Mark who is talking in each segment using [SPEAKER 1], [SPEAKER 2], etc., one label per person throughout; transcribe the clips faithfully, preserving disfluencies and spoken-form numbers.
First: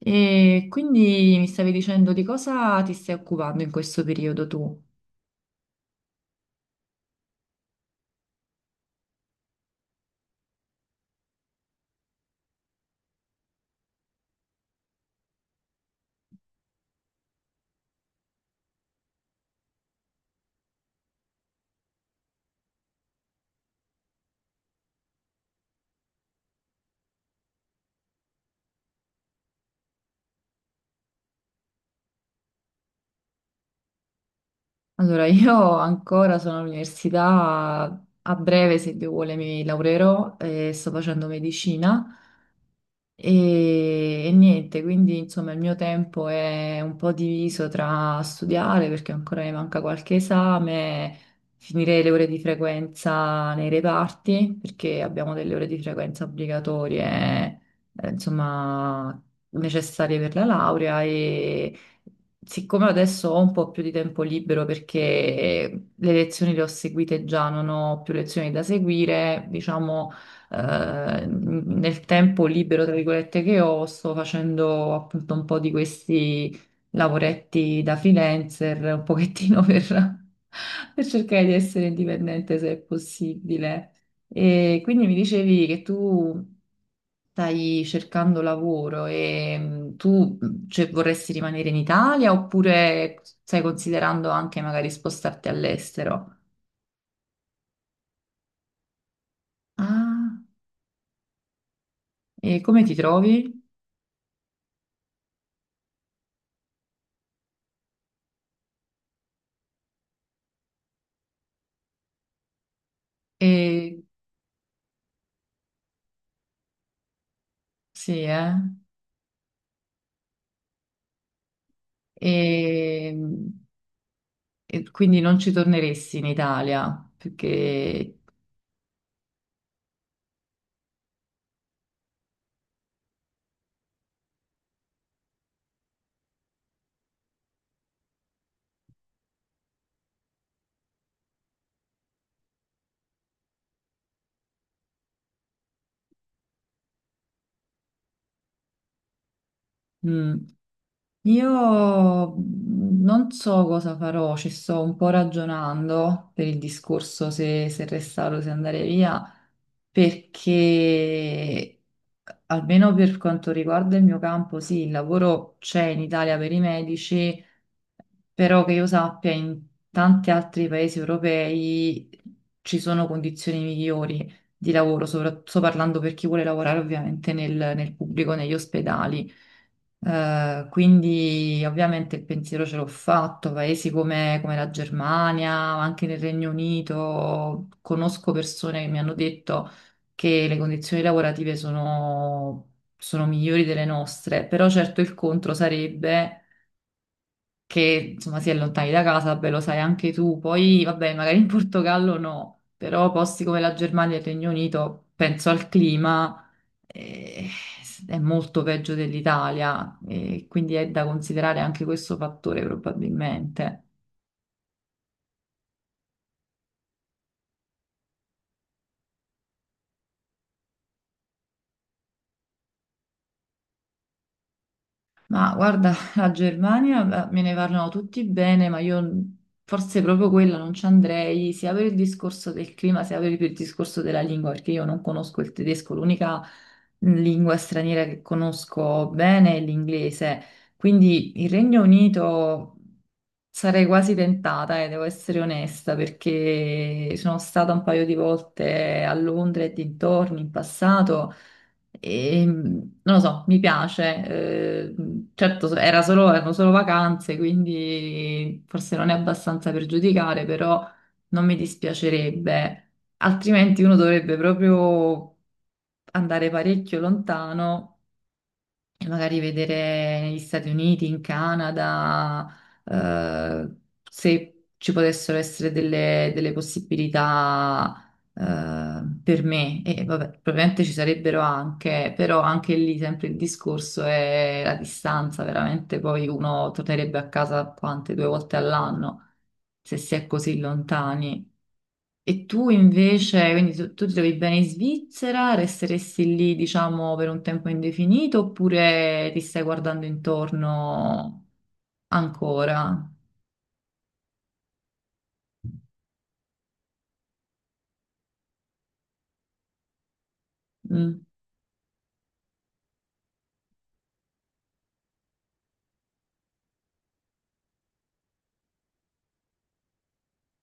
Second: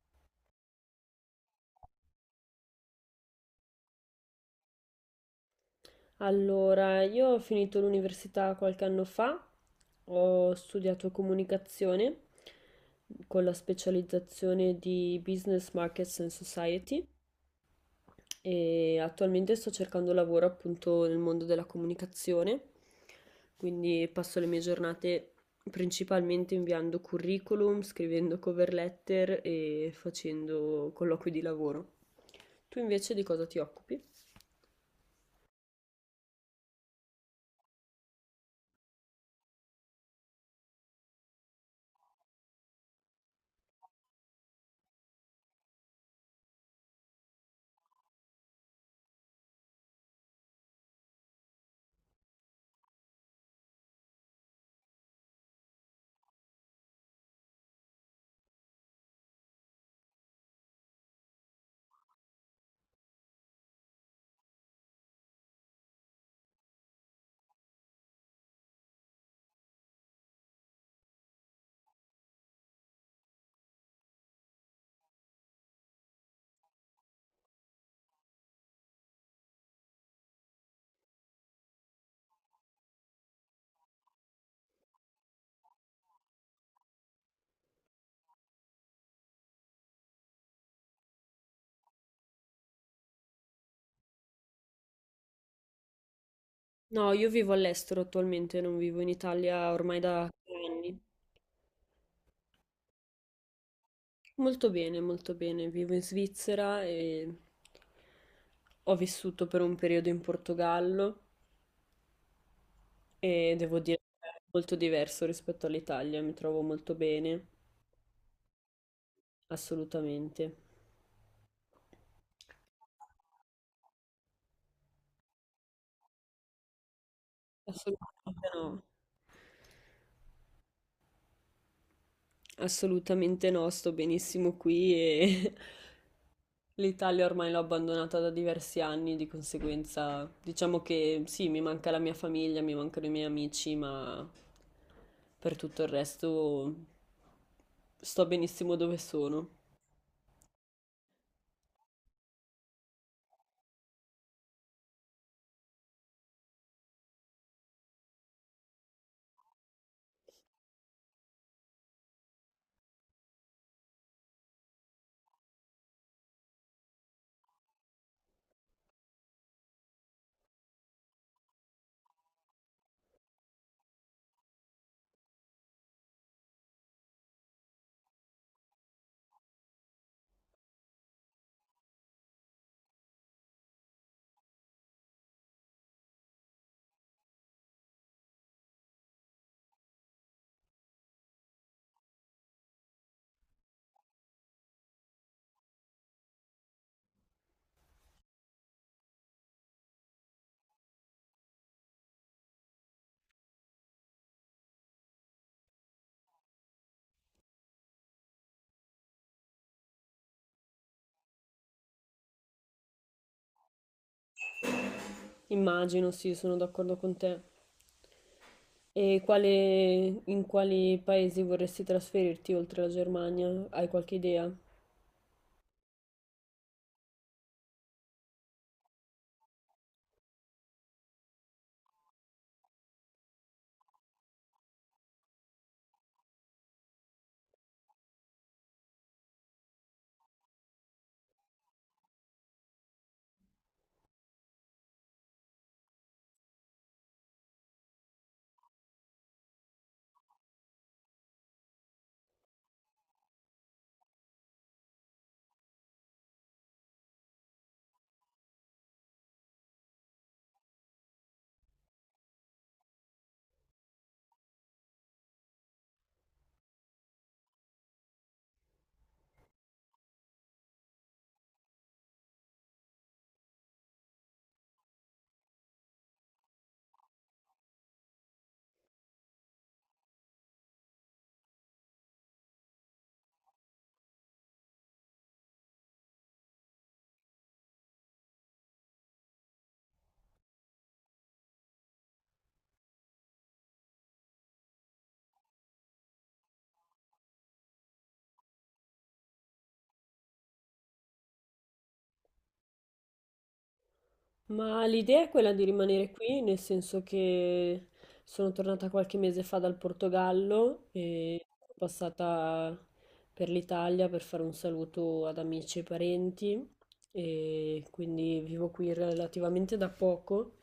[SPEAKER 1] E quindi mi stavi dicendo di cosa ti stai occupando in questo periodo tu?
[SPEAKER 2] Allora, io ho finito l'università qualche anno fa, ho studiato comunicazione con la specializzazione di Business Markets and Society e attualmente sto cercando lavoro appunto nel mondo della comunicazione, quindi passo le mie giornate principalmente inviando curriculum, scrivendo cover letter e facendo colloqui di lavoro. Tu invece di cosa ti occupi?
[SPEAKER 1] Allora, io ancora sono all'università, a breve, se Dio vuole, mi laureerò e sto facendo medicina. E, e niente, quindi insomma il mio tempo è un po' diviso tra studiare perché ancora mi manca qualche esame, finire le ore di frequenza nei reparti perché abbiamo delle ore di frequenza obbligatorie, eh, insomma, necessarie per la laurea e siccome adesso ho un po' più di tempo libero perché le lezioni le ho seguite già, non ho più lezioni da seguire, diciamo eh, nel tempo libero, tra virgolette, che ho, sto facendo appunto un po' di questi lavoretti da freelancer, un pochettino per, per cercare di essere indipendente se è possibile. E quindi mi dicevi che tu stai cercando lavoro e mh, tu mh, cioè, vorresti rimanere in Italia oppure stai considerando anche magari spostarti all'estero?
[SPEAKER 2] No, io vivo all'estero attualmente, non vivo in Italia ormai da
[SPEAKER 1] Ah,
[SPEAKER 2] tre anni.
[SPEAKER 1] e come ti trovi?
[SPEAKER 2] Molto bene, molto bene. Vivo in Svizzera e ho vissuto per un periodo in Portogallo e devo dire
[SPEAKER 1] E
[SPEAKER 2] che è molto diverso rispetto all'Italia, mi trovo molto bene,
[SPEAKER 1] Sì, eh?
[SPEAKER 2] assolutamente.
[SPEAKER 1] E, e quindi non ci torneresti in Italia perché
[SPEAKER 2] Assolutamente no, assolutamente no, sto benissimo qui e l'Italia ormai l'ho abbandonata da diversi anni, di conseguenza diciamo che sì, mi manca la mia famiglia, mi mancano i miei amici, ma per tutto il resto sto benissimo dove sono.
[SPEAKER 1] mm, io non so cosa farò, ci sto un po' ragionando per il discorso se, se restare o se andare via. Perché almeno per quanto riguarda il mio campo, sì, il lavoro c'è in Italia per i medici, però che io sappia in tanti altri paesi europei ci sono condizioni migliori di lavoro, sopra- sto parlando per chi vuole lavorare ovviamente nel, nel pubblico, negli ospedali. Eh, quindi ovviamente il pensiero ce l'ho fatto, paesi come, come la Germania, ma anche nel Regno Unito, conosco persone che mi hanno detto che le condizioni lavorative sono, sono migliori delle nostre, però certo il contro sarebbe che insomma si è lontani da casa, beh lo sai anche tu, poi vabbè magari in Portogallo no, però posti come la Germania e il Regno Unito, penso al clima eh, è molto peggio dell'Italia, e quindi è da considerare anche questo fattore probabilmente.
[SPEAKER 2] Immagino, sì, sono d'accordo con te. E quale- in quali paesi vorresti trasferirti oltre la Germania? Hai qualche idea?
[SPEAKER 1] Ma guarda, la Germania eh, me ne parlano tutti bene, ma io n- forse proprio quella non ci andrei, sia per il discorso del clima, sia per il discorso della lingua, perché io non conosco il tedesco, l'unica lingua straniera che conosco bene è l'inglese. Quindi il Regno Unito sarei quasi tentata, e devo essere onesta, perché sono stata un paio di volte a Londra e dintorni in passato. E, non lo so, mi piace. Eh, certo, era solo, erano solo vacanze, quindi forse non è abbastanza per giudicare, però non mi dispiacerebbe. Altrimenti uno dovrebbe proprio andare parecchio lontano e magari vedere negli Stati Uniti, in Canada, eh, se ci potessero essere delle, delle possibilità, eh, per me. E vabbè, probabilmente ci sarebbero anche, però anche lì sempre il discorso è la distanza, veramente poi uno tornerebbe a casa quante, due volte all'anno, se si è così lontani. E tu invece, quindi tu, tu ti trovi bene in Svizzera, resteresti lì, diciamo, per un tempo indefinito oppure ti stai guardando intorno ancora?
[SPEAKER 2] Ma l'idea è quella di rimanere qui, nel senso che sono tornata qualche mese fa dal Portogallo
[SPEAKER 1] Mm.
[SPEAKER 2] e sono passata per l'Italia per fare un saluto ad amici e parenti e quindi vivo qui relativamente da poco,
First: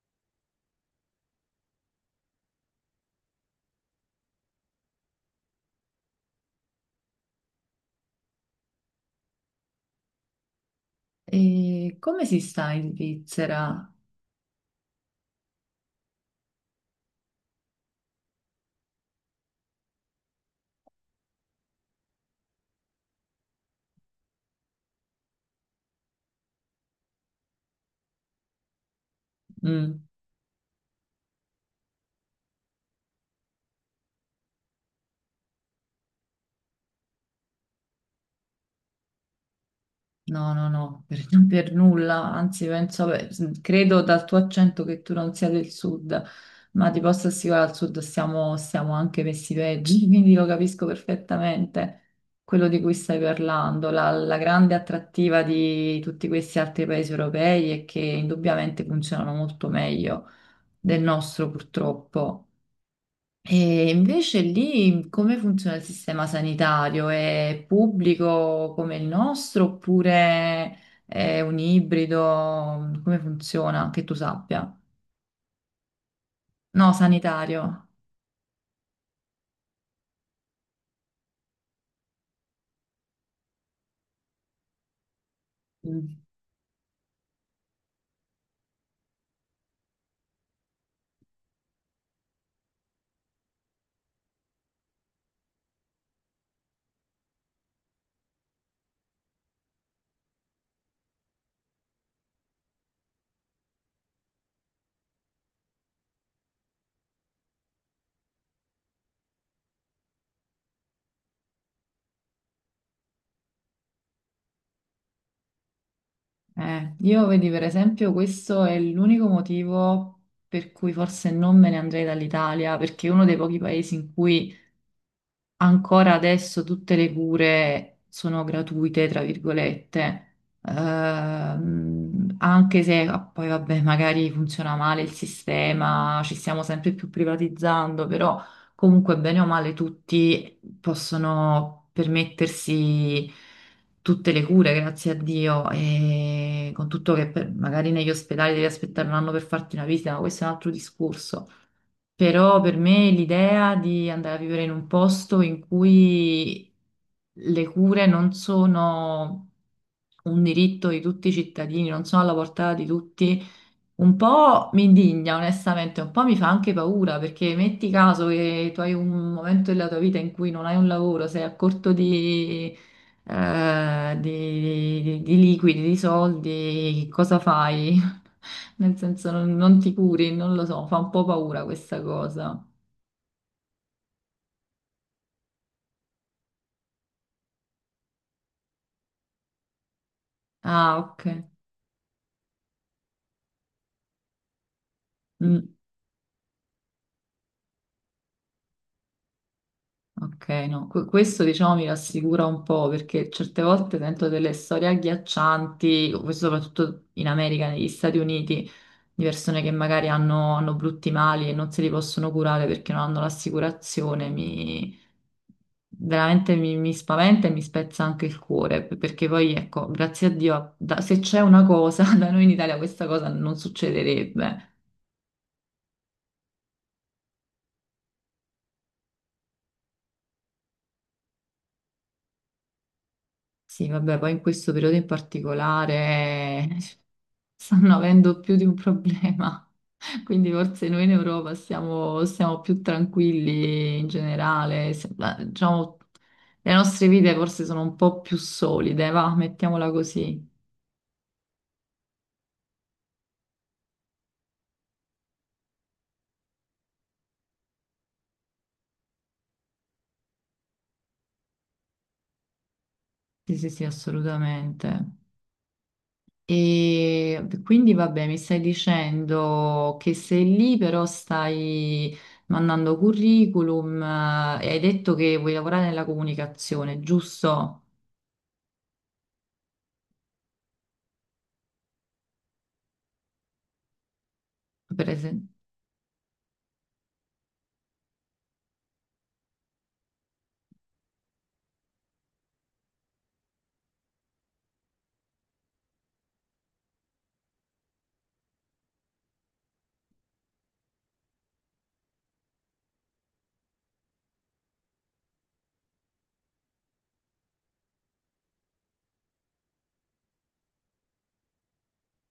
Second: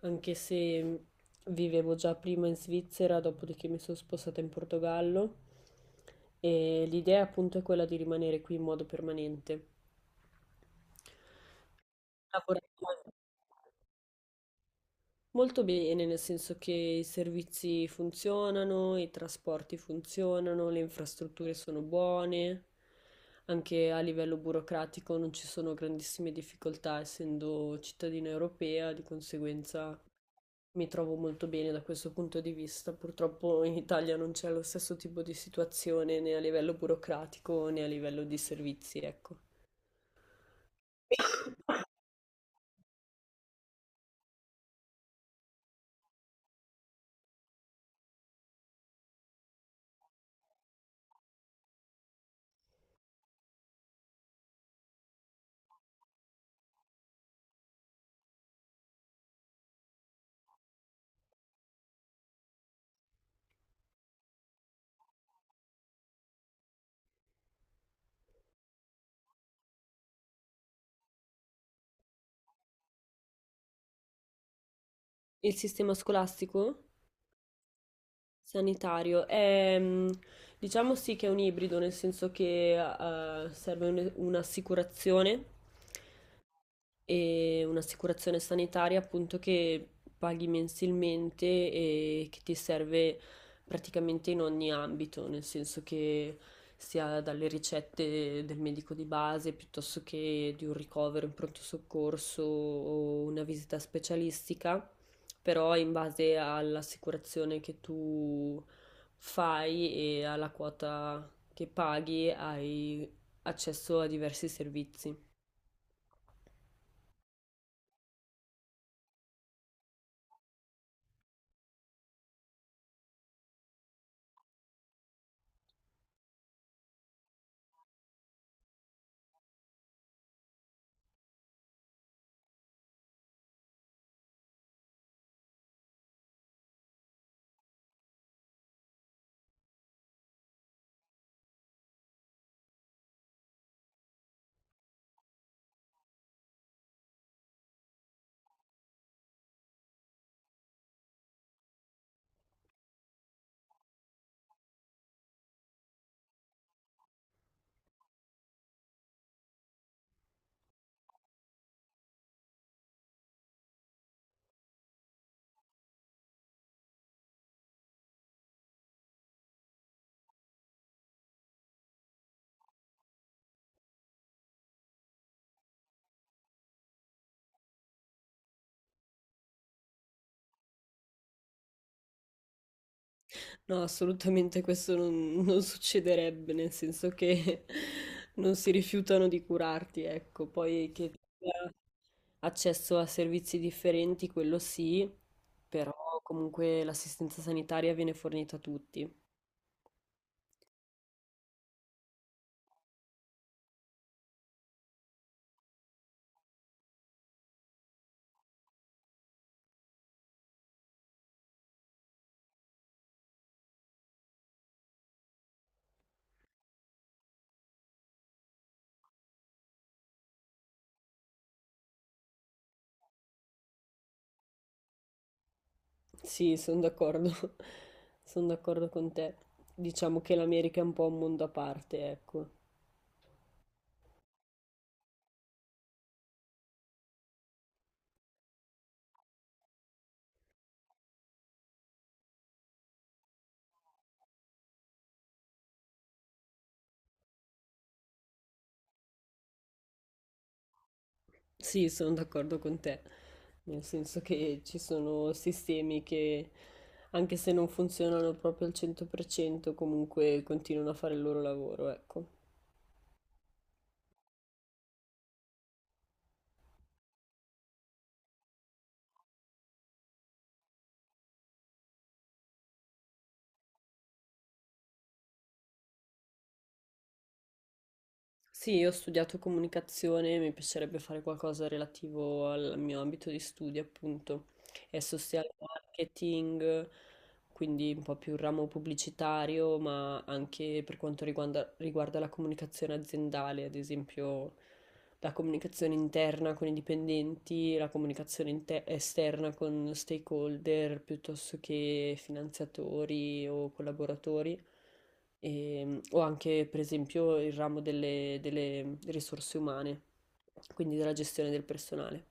[SPEAKER 2] anche se vivevo già prima in Svizzera, dopodiché mi sono spostata in Portogallo e l'idea appunto è quella di rimanere qui in modo permanente.
[SPEAKER 1] E come si sta in
[SPEAKER 2] Lavorare.
[SPEAKER 1] Svizzera?
[SPEAKER 2] Molto bene, nel senso che i servizi funzionano, i trasporti funzionano, le infrastrutture sono buone, anche a livello burocratico non ci sono grandissime difficoltà, essendo cittadina europea, di conseguenza
[SPEAKER 1] Mm.
[SPEAKER 2] mi trovo molto bene da questo punto di vista. Purtroppo in Italia non c'è lo stesso tipo di situazione né a livello burocratico né a livello di servizi, ecco.
[SPEAKER 1] No, no, no, per, non per nulla, anzi penso, beh, s- credo dal tuo accento che tu non sia del sud, ma ti posso assicurare al sud stiamo, stiamo anche messi peggio, quindi lo capisco perfettamente quello di cui stai parlando. La, la grande attrattiva di tutti questi altri paesi europei è che indubbiamente funzionano molto meglio del nostro, purtroppo. E invece lì come funziona il sistema sanitario? È pubblico come il nostro oppure è un ibrido? Come funziona? Che tu sappia.
[SPEAKER 2] Il sistema scolastico?
[SPEAKER 1] No, sanitario.
[SPEAKER 2] Sanitario, è, mm, diciamo sì che è un ibrido, nel senso che eh, serve un- un'assicurazione
[SPEAKER 1] Mm.
[SPEAKER 2] e un'assicurazione sanitaria appunto che paghi mensilmente e che ti serve praticamente in ogni ambito, nel senso che sia dalle ricette del medico di base piuttosto che di un ricovero in pronto soccorso o una visita specialistica, però in base all'assicurazione che tu fai e alla quota che paghi hai accesso a diversi servizi.
[SPEAKER 1] Eh, io vedi per esempio questo è l'unico motivo per cui forse non me ne andrei dall'Italia, perché è uno dei pochi paesi in cui ancora adesso tutte le cure sono gratuite, tra virgolette, ehm, anche se ah, poi vabbè, magari funziona male il sistema, ci stiamo sempre più privatizzando, però comunque bene o male tutti possono permettersi tutte le cure, grazie a Dio, e con tutto che per- magari negli ospedali devi aspettare un anno per farti una visita, ma questo è un altro discorso. Però per me l'idea di andare a vivere in un posto in cui le cure non sono un diritto di tutti i cittadini, non sono alla portata di tutti, un po' mi indigna, onestamente, un po' mi fa anche paura, perché metti caso che tu hai un momento della tua vita in cui non hai un lavoro, sei a corto di, eh, di di- di liquidi, di soldi, cosa fai? Nel senso non, non ti curi, non lo so, fa un po' paura questa cosa.
[SPEAKER 2] No, assolutamente questo non, non succederebbe, nel senso che non si rifiutano di curarti, ecco, poi
[SPEAKER 1] Ah,
[SPEAKER 2] che tu
[SPEAKER 1] ok.
[SPEAKER 2] abbia accesso a servizi differenti, quello sì,
[SPEAKER 1] Mm.
[SPEAKER 2] però comunque l'assistenza sanitaria viene fornita a tutti.
[SPEAKER 1] Ok, no, que- questo diciamo mi rassicura un po' perché certe volte sento delle storie agghiaccianti, questo soprattutto in America, negli Stati Uniti, di persone che magari hanno, hanno brutti mali e non se li possono curare perché non hanno l'assicurazione, mi, veramente mi, mi spaventa e mi spezza anche il cuore, p- perché poi ecco, grazie a Dio, da- se c'è una cosa, da noi in Italia questa cosa non succederebbe.
[SPEAKER 2] Sì, sono d'accordo, sono d'accordo con te. Diciamo che l'America è un po' un mondo a parte, ecco.
[SPEAKER 1] Sì, vabbè, poi in questo periodo in particolare... stanno avendo più di un problema. Quindi forse noi in Europa siamo, siamo più tranquilli in generale, se- la- diciamo, le nostre vite forse sono un po' più solide, va, mettiamola così.
[SPEAKER 2] Sì, sono d'accordo con te, nel senso che ci sono sistemi che, anche se non funzionano proprio al cento per cento, comunque continuano a fare il loro lavoro, ecco.
[SPEAKER 1] Sì, sì, sì, assolutamente. E quindi vabbè, mi stai dicendo che sei lì, però stai mandando curriculum eh, e hai detto che vuoi lavorare nella comunicazione, giusto?
[SPEAKER 2] Sì, io ho studiato comunicazione, mi piacerebbe fare qualcosa relativo al mio ambito di studio, appunto, e
[SPEAKER 1] Per
[SPEAKER 2] social
[SPEAKER 1] esempio.
[SPEAKER 2] marketing, quindi un po' più il ramo pubblicitario, ma anche per quanto riguarda, riguarda la comunicazione aziendale, ad esempio la comunicazione interna con i dipendenti, la comunicazione inte- esterna con stakeholder, piuttosto che finanziatori o collaboratori ehm, o anche per esempio il ramo delle, delle risorse umane, quindi della gestione del personale.